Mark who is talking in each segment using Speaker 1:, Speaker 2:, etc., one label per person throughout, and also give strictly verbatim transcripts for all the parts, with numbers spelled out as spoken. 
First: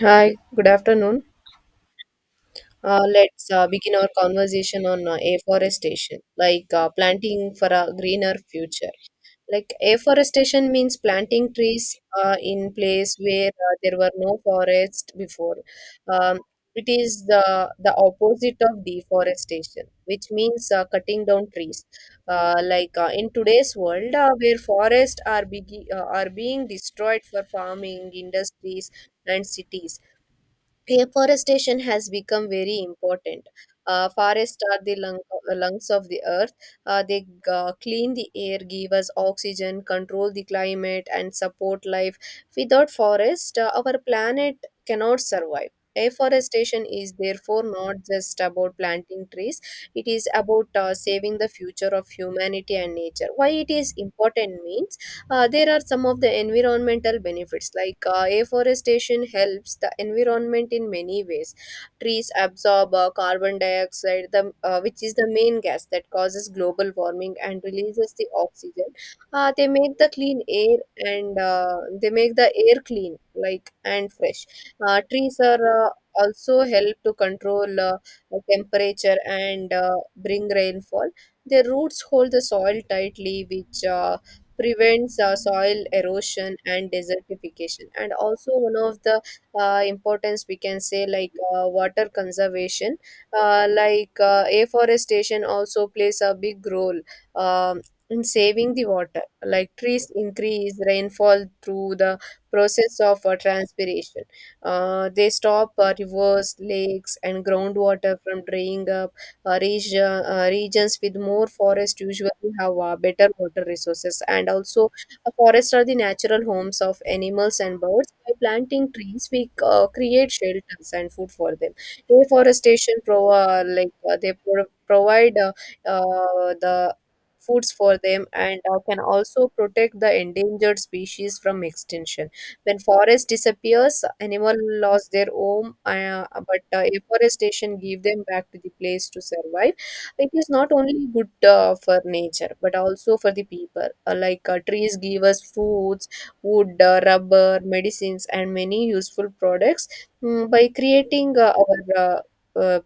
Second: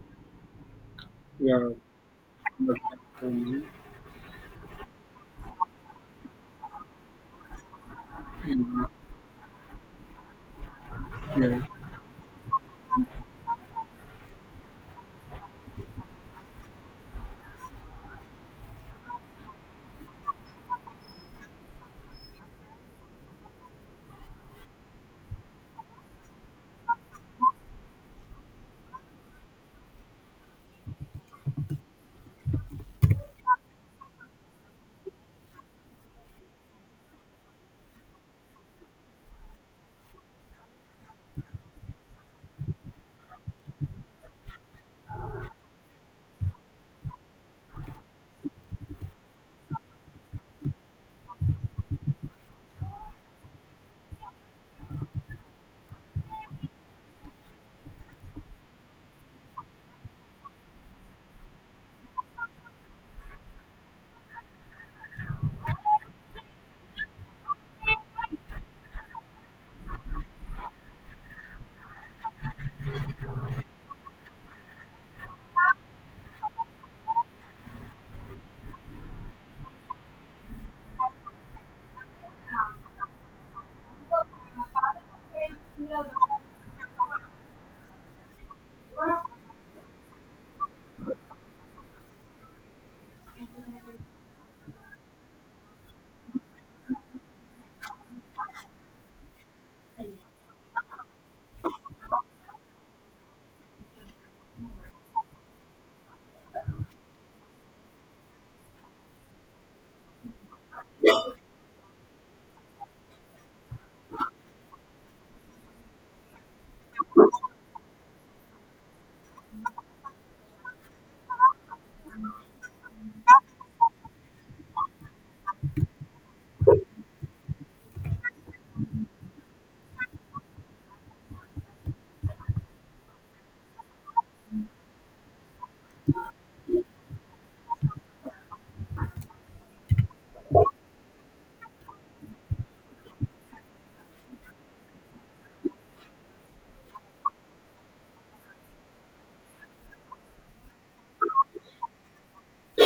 Speaker 1: Hi, good afternoon.
Speaker 2: Yeah, but,
Speaker 1: Uh, let's
Speaker 2: um,
Speaker 1: uh, begin our conversation on uh, afforestation, like uh, planting for a greener
Speaker 2: mm,
Speaker 1: future. Like afforestation means planting
Speaker 2: yeah,
Speaker 1: trees uh, in place where uh, there were no forests before. Um, it is the the opposite of deforestation, which means uh, cutting down trees. Uh, like uh, in today's world, uh, where forests are begi- uh, are being destroyed for farming, industries, and cities. Afforestation has become very important. Uh, forests are the lung, uh, lungs of the earth. Uh, they uh, clean the air, give us oxygen, control the climate, and support life. Without forest, uh, our planet cannot survive. Afforestation is therefore not just about planting trees, it is about uh, saving the future of humanity and nature. Why it is important means uh, there are some of the environmental benefits like uh, afforestation helps the environment in many ways. Trees absorb uh, carbon dioxide, the, uh, which is the main gas that causes global warming and releases the oxygen. Uh, they make the clean air and uh, they make the air clean like and fresh. Uh, trees are uh, also help to control uh, the temperature and uh, bring rainfall. Their roots hold the soil tightly, which uh, prevents uh, soil erosion and desertification, and also one of the uh, importance we can say like uh, water conservation. Uh, like uh, afforestation also plays a big role um, in saving the water, like trees increase rainfall through the process of uh, transpiration. Uh, they stop uh, rivers, lakes and groundwater from drying up. Uh, reg- uh, regions with more forest usually have uh, better water resources. And also, uh, forests are the natural homes of animals and birds. By planting trees, we uh, create shelters and food for them. Deforestation pro- uh, like uh, they pro- provide uh, uh, the foods for them and uh, can also protect the endangered species from extinction. When forest disappears, animal lost their home, uh, but uh, afforestation give them back to the place to survive. It is not only good uh, for nature, but also for the people. Uh, like uh, trees give us foods, wood, uh, rubber, medicines, and many useful products. Mm, by creating uh, our uh, uh,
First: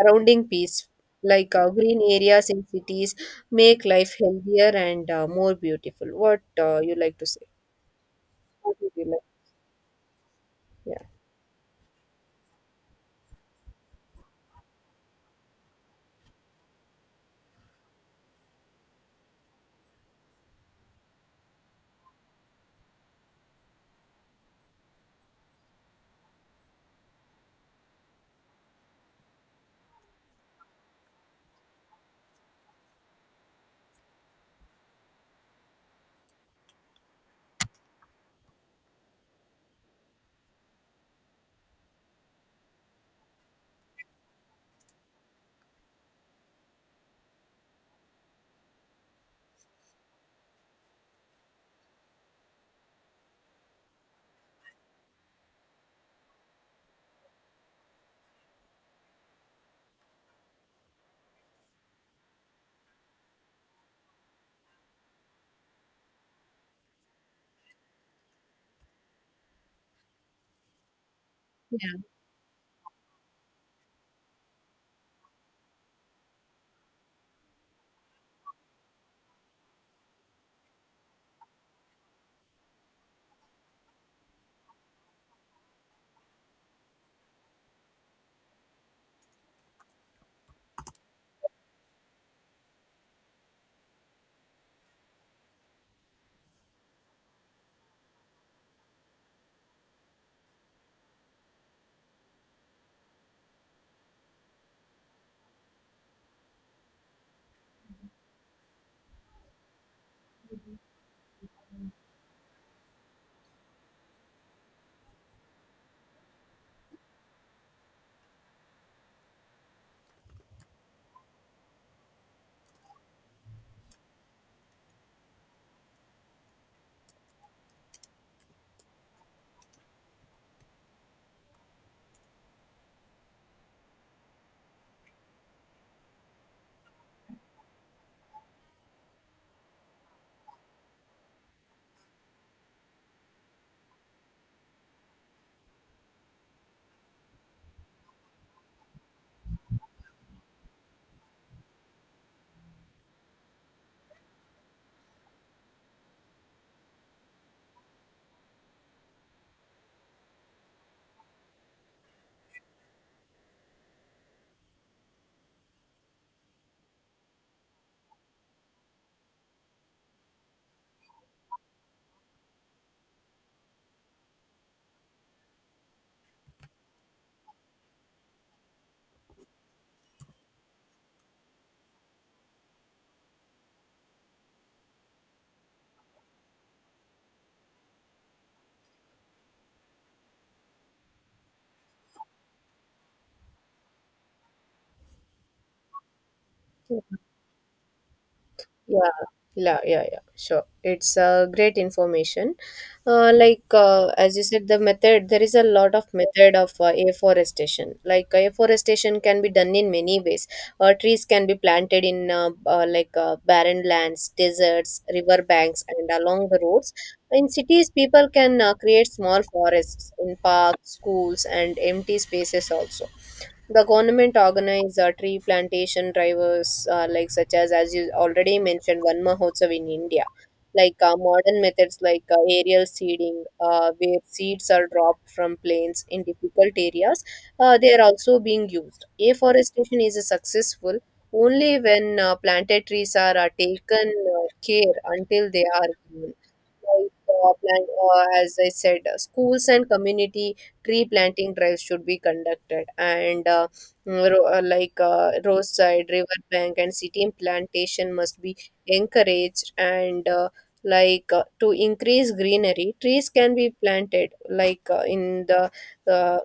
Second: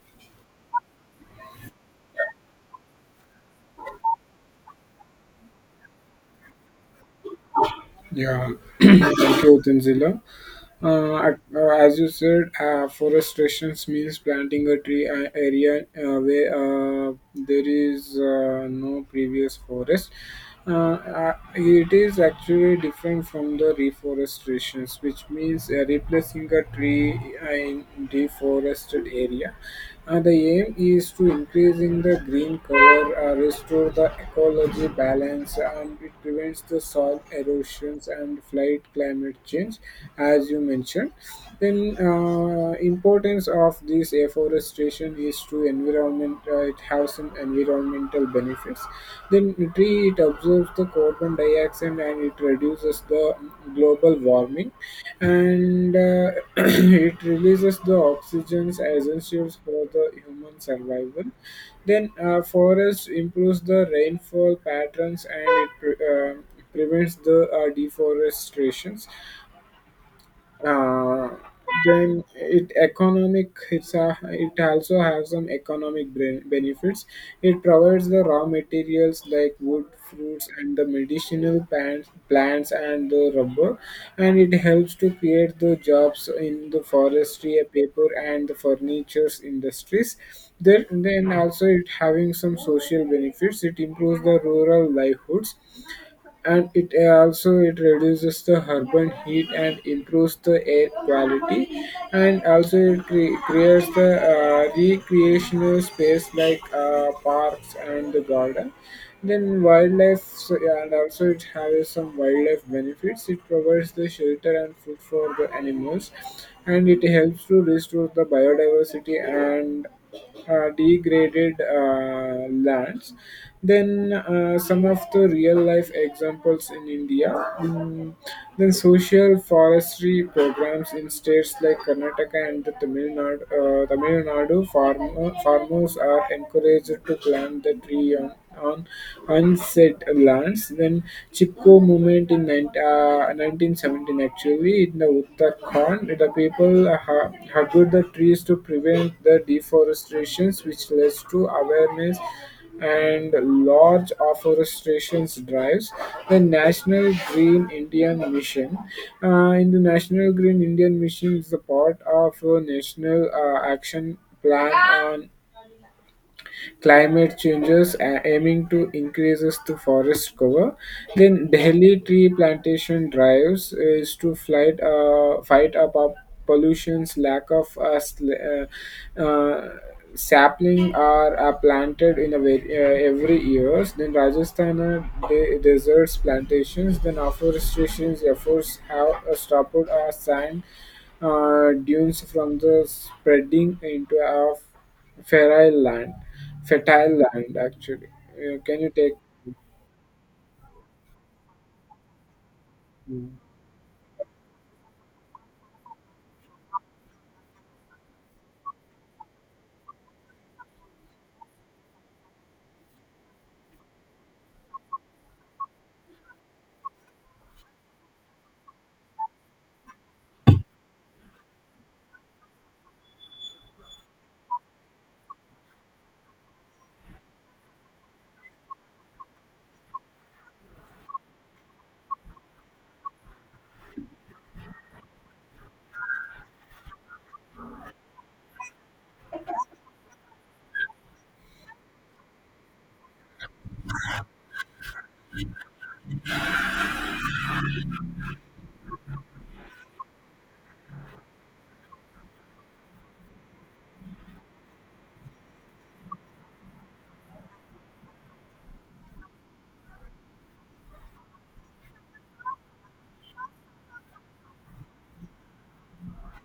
Speaker 1: surrounding peace, like uh, green areas in cities, make life healthier and uh, more beautiful. What uh, you like to say?
Speaker 2: yeah.
Speaker 1: What would
Speaker 2: Thank
Speaker 1: you like?
Speaker 2: you, Tanzila.
Speaker 1: Yeah.
Speaker 2: Uh, at- uh, as you said, uh, forestrations means planting a tree uh, area uh, where uh, there is uh, no previous forest. Uh, uh, it is actually different from the reforestations, which means uh, replacing a tree uh, in deforested area. Uh, the aim is to increase in the green cover, uh, restore the ecology balance, and it prevents the soil erosions and flood climate change, as you mentioned. Then, uh, importance of this afforestation is to environment. Uh, it has some environmental benefits. Then, tree it absorbs the carbon dioxide and it reduces the global warming, and uh, it releases the oxygens essentials for the human survival. Then uh, forest improves the rainfall patterns and it pre- uh, prevents the uh, deforestation. Uh, then it economic it's a, it also has some economic bre- benefits. It provides the raw materials like wood fruits and the medicinal plants, plants and the rubber, and it helps to create the jobs in the forestry paper and the furniture industries. Then, then also it having some social benefits. It improves the rural livelihoods, and it also it reduces the urban heat and improves the air quality, and also it cre- creates the uh, recreational space like uh, parks and the garden. Then wildlife so- yeah, and also it has some wildlife benefits. It provides the shelter and food for the animals, and it helps to restore the biodiversity and uh, degraded uh, lands. Then uh, some of the real life examples in India, mm, then social forestry programs in states like Karnataka and the Tamil Nadu. Uh, Tamil Nadu farmer, farmers are encouraged to plant the tree on, on unset lands. Then Chipko movement in 19, uh, nineteen seventeen, actually, in the Uttarakhand, the people ha- hugged the trees to prevent the deforestations, which led to awareness and large afforestation drives. The National Green Indian Mission. Uh, in the National Green Indian Mission is the part of a national uh, action plan on climate changes a- aiming to increases the forest cover. Then Delhi tree plantation drives is to fight uh, fight up, up pollutions, lack of uh, sl- uh, uh, sapling are uh, planted in a very, uh, every years. Then Rajasthan uh, de- deserts plantations. Then afforestation efforts have uh, stopped uh, sand uh, dunes from the spreading into of Fertile land,
Speaker 1: Yeah,
Speaker 2: fertile land. Actually, Uh, can you take?
Speaker 1: yeah, yeah, yeah. Sure. It's uh, great information. Uh, like uh, as you said, the method, there is a lot of method of uh, afforestation. Like afforestation can be done in many ways. Uh, trees can be planted in uh, uh, like uh, barren lands, deserts, river banks, and along the roads. In cities, people can uh, create small forests in parks, schools, and empty spaces also. The government organize uh, tree plantation drivers, uh, like such as, as you already mentioned, Van Mahotsav in India. Like uh, modern methods like uh, aerial seeding, uh, where seeds are dropped from planes in difficult areas, uh, they are also being used. Afforestation is successful only when uh, planted trees are uh, taken uh, care until they are grown. Like, uh, plant, uh, as I said, uh, schools and community tree planting drives should be conducted, and uh, mm, ro- uh, like uh, roadside, riverbank, and city plantation must be encouraged. And uh, like uh, to increase greenery, trees can be planted, like uh, in the uh,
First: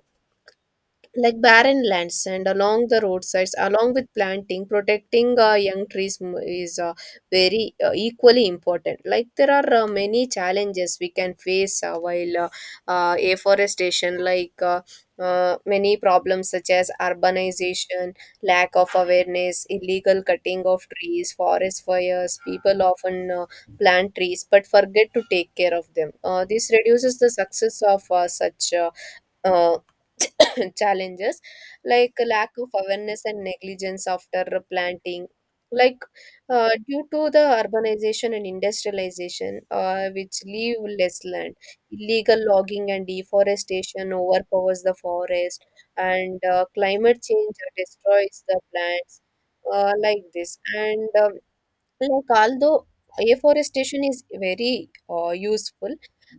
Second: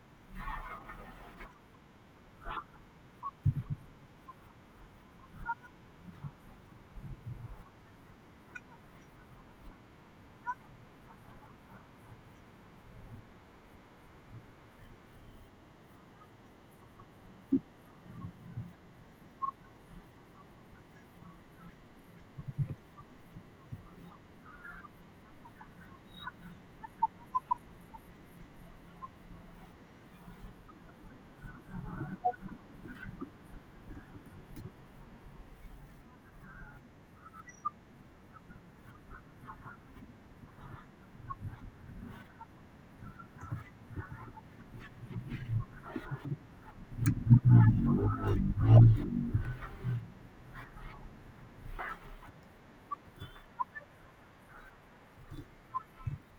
Speaker 1: like barren lands and along the roadsides. Along with planting, protecting uh, young trees m- is uh, very uh, equally important. Like there are uh, many challenges we can face uh, while uh, uh, afforestation, like uh, uh, many problems such as urbanization, lack of awareness, illegal cutting of trees, forest fires. People often uh, plant trees but forget to take care of them. Uh, this reduces the success of uh, such uh, uh, challenges like lack of awareness and negligence after planting. Like uh, due to the urbanization and industrialization, uh, which leave less land, illegal logging and deforestation overpowers the forest, and uh, climate change destroys the plants. Uh, like this and uh, Like, although afforestation is very uh, useful,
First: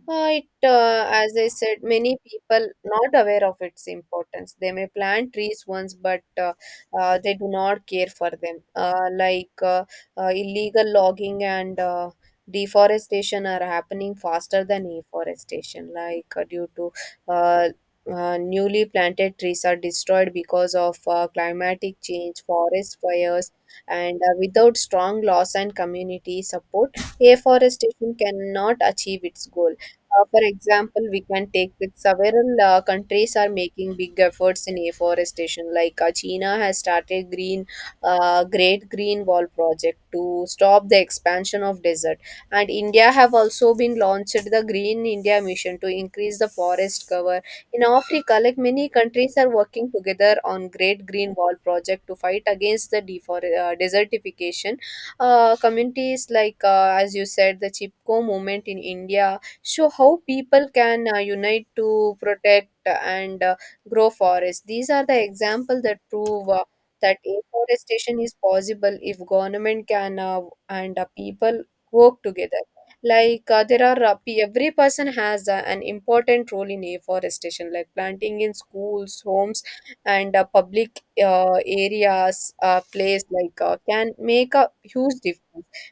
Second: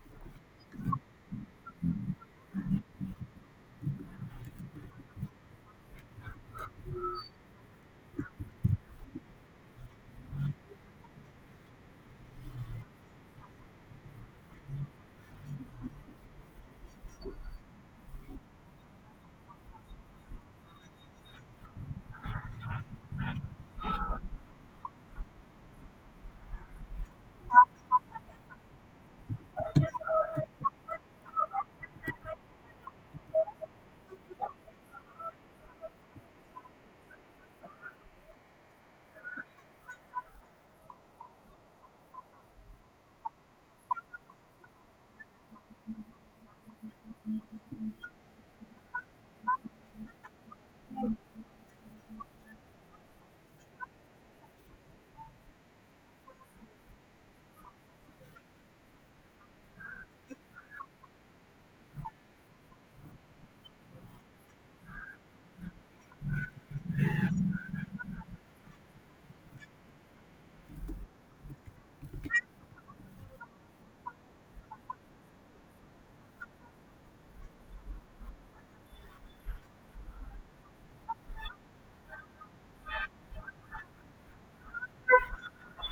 Speaker 1: uh, it, uh, as I said, many people not aware of its importance. They may plant trees once, but uh, uh, they do not care for them. Uh, like uh, uh, illegal logging and uh, deforestation are happening faster than afforestation, like uh, due to uh, uh, newly planted trees are destroyed because of uh, climatic change, forest fires, and uh, without strong laws and community support, afforestation cannot achieve its goal. Uh, for example, we can take that several uh, countries are making big efforts in afforestation. Like uh, china has started green uh, Great Green Wall project to stop the expansion of desert, and India have also been launched the Green India Mission to increase the forest cover. In Africa, like many countries are working together on Great Green Wall project to fight against the defor- uh, desertification. Uh, communities like, uh, as you said, the Chipko movement in India show how people can uh, unite to protect and uh, grow forests. These are the examples that prove Uh, that afforestation is possible if government can uh, and uh, people work together. Like uh, there are uh, pe- every person has uh, an important role in afforestation. Like planting in schools, homes, and uh, public uh, areas uh, place like uh, can make a huge difference.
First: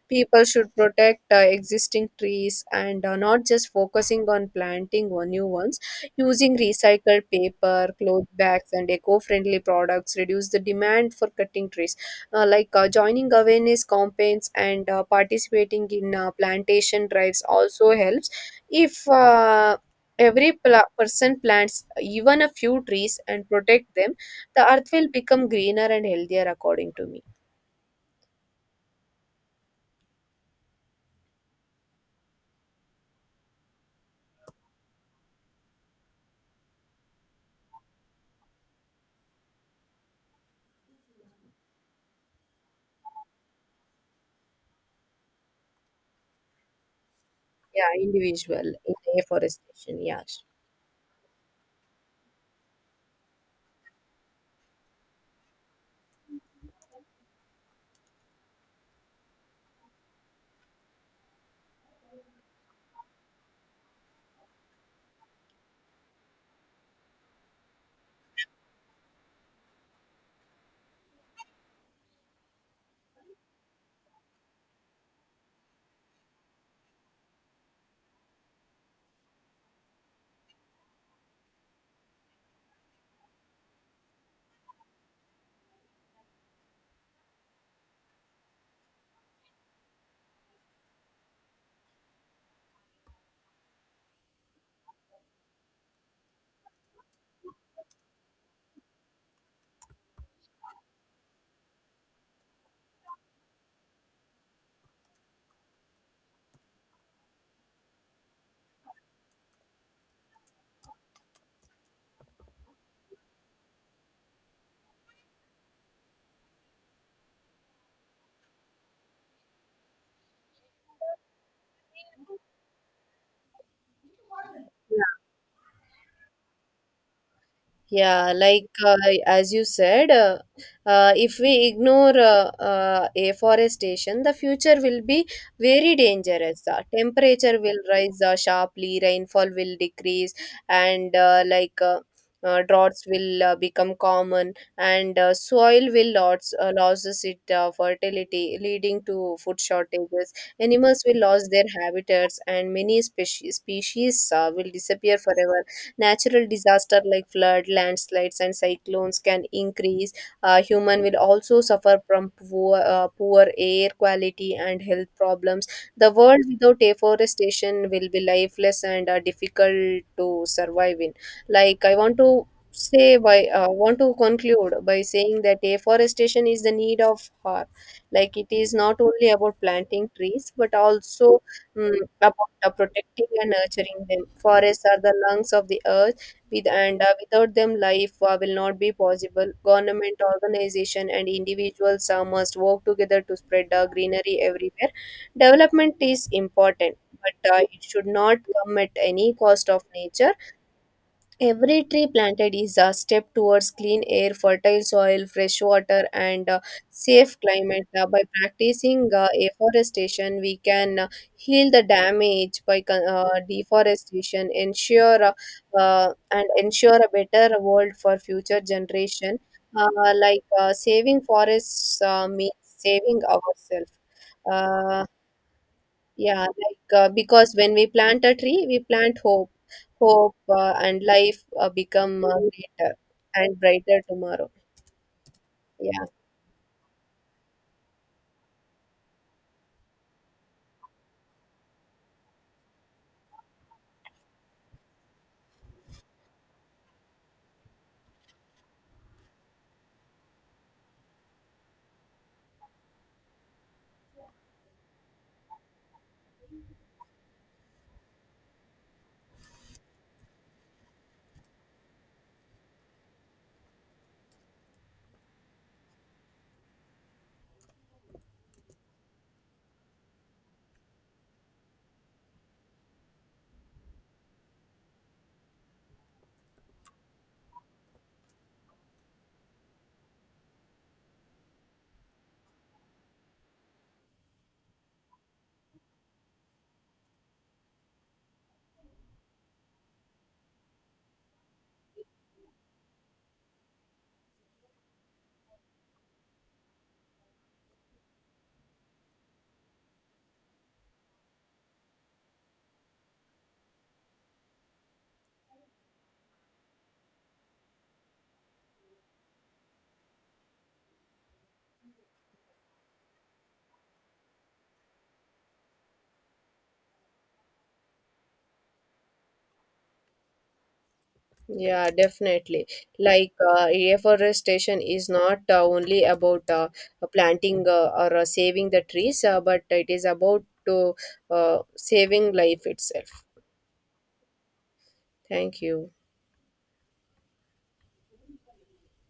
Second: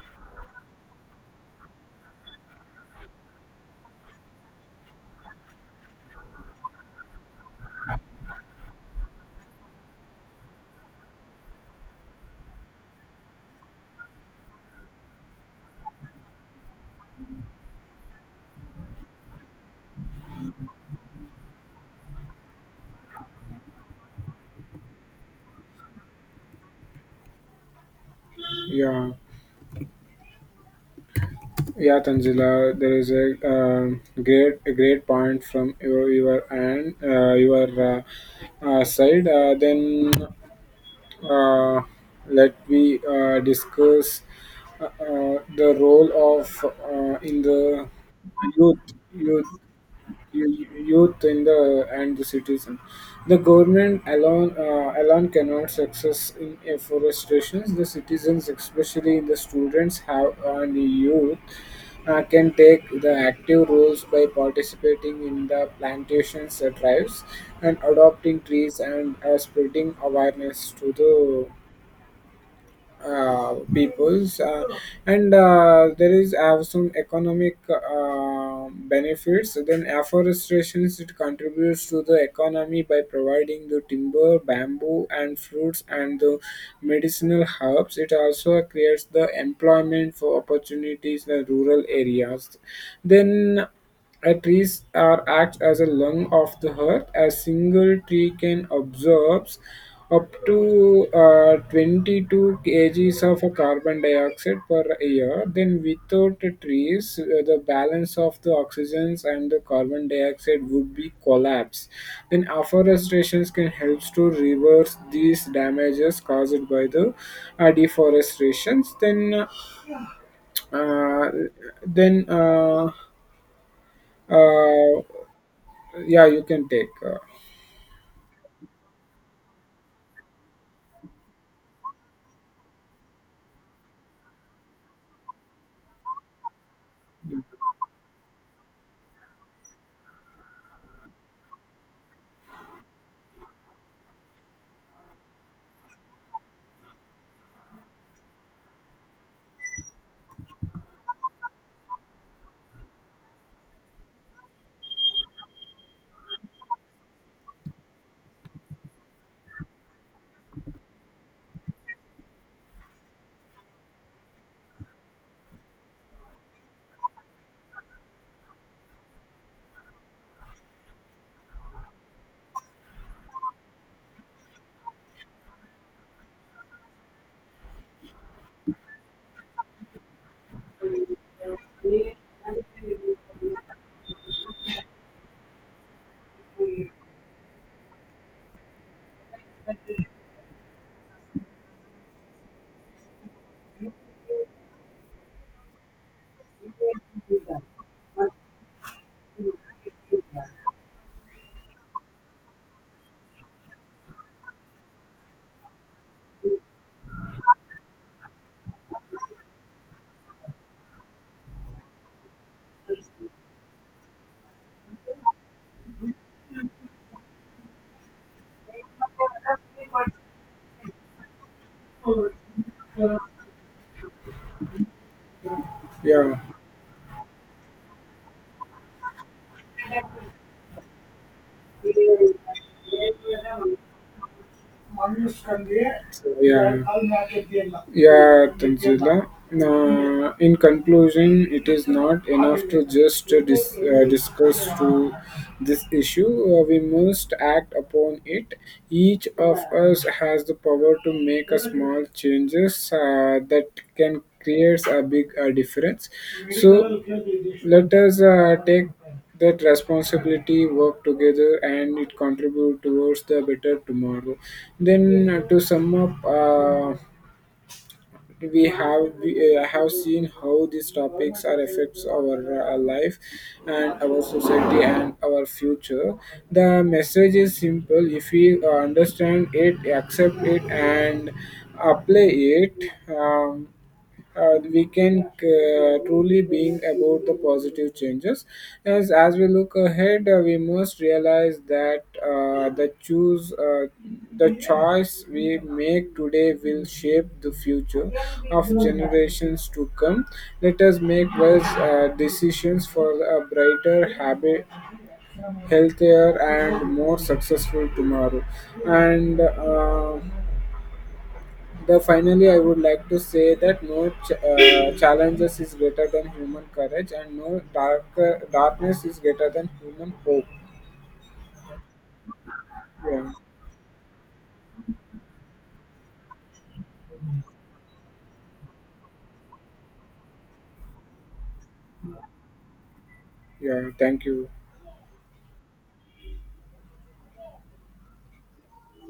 Speaker 1: People should protect uh, existing trees and uh, not just focusing on planting or new ones. Using recycled paper, cloth bags and eco-friendly products reduce the demand for cutting trees. Uh, like uh, joining awareness campaigns and uh, participating in uh, plantation drives also helps. If uh, every pla- person plants even a few trees and protect them, the earth will become greener and healthier, according to me.
Speaker 2: Yeah, yeah, Tanzila. There is a um great, a great point from your your and uh, your uh, uh, side. Uh, then uh, let we uh, discuss uh, uh, the role of uh, in the
Speaker 1: Yeah, individual
Speaker 2: youth
Speaker 1: in
Speaker 2: youth.
Speaker 1: afforestation, yes.
Speaker 2: y- youth in the and the citizen. The government alone uh, alone cannot success in afforestation. The citizens, especially the students, have and the youth. Uh, can take the active roles by participating in the plantations drives and adopting trees and uh, spreading awareness to the uh, peoples, uh, and uh, there is have some economic uh, benefits. Then afforestation it contributes to the economy by providing the timber bamboo and fruits and the medicinal herbs. It also creates the employment for opportunities in the rural areas. Then a trees are acts as a lung of the earth. A single tree can absorb up to uh, twenty-two kilograms kgs of a carbon dioxide per year. Then, without the trees, uh, the balance of the oxygens and the carbon dioxide would be collapsed. Then, afforestation can help to reverse these damages caused by the uh, deforestation. Then, uh, then. Uh, uh, yeah, you can take. Uh,
Speaker 1: Yeah, like uh, as you said, uh, uh, if we ignore uh, uh, afforestation, the future will be very dangerous. The temperature will rise uh, sharply, rainfall will decrease, and uh, like uh, uh, droughts will uh, become common, and uh, soil will lots, uh, loses its uh, fertility, leading to food shortages. Animals will lose their habitats, and many species species uh, will disappear forever. Natural disaster like flood, landslides, and cyclones can increase. Uh, human will also suffer from poor, uh, poor air quality and health problems. The world without deforestation will be lifeless and uh, difficult to survive in. Like I want to say by uh, want to conclude by saying that deforestation is the need of hour. Like it is not only about planting trees but also mm, about uh, protecting and nurturing them. Forests are the lungs of the earth, with and uh, without them, life uh, will not be possible. Government, organization, and individuals uh, must work together to spread uh, greenery everywhere. Development is important, but uh, it should not come at any cost of nature. Every tree planted is a step towards clean air, fertile soil, fresh water, and uh, safe climate. Uh, by practicing uh, afforestation, we can uh, heal the damage by con- uh, deforestation, ensure uh, uh, and ensure a better world for future generation. Uh, like uh, saving forests uh, means saving ourselves. Uh,
Speaker 2: yeah.
Speaker 1: yeah, like uh, because when we plant a tree, we plant hope, hope uh, and life uh, become uh, greater and brighter tomorrow. Yeah,
Speaker 2: So, yeah. Yeah, Tanzila. Uh, in conclusion, it is not enough to just uh, dis- uh, discuss to this issue. Uh, we must act upon it. Each of us has the power to make a small changes uh, that can create a big uh, difference. So let us uh, take that responsibility, work together, and it contribute towards the better tomorrow. Then uh, to sum up, uh, we have we, uh, have seen how these topics are affects our uh, life and our society and our future. The message is simple: if we uh, understand it, accept it, and apply it. Um, uh, the weekend uh, truly being about the positive changes. As, as we look ahead, uh, we must realize that uh, the choose uh, the choice we make today will shape the future of generations to come. Let us make wise uh, decisions for a brighter, habit, healthier, and more successful tomorrow. And uh, the finally, I would like to say that no ch- uh, challenges is greater than human courage, and no dark darkness is greater than human hope.
Speaker 1: yeah, definitely.
Speaker 2: Yeah,
Speaker 1: Like uh, reforestation is not uh, only about uh, planting uh, or uh, saving the trees, uh, but it is about to uh, saving life itself.
Speaker 2: yeah. Thank you.
Speaker 1: Thank you.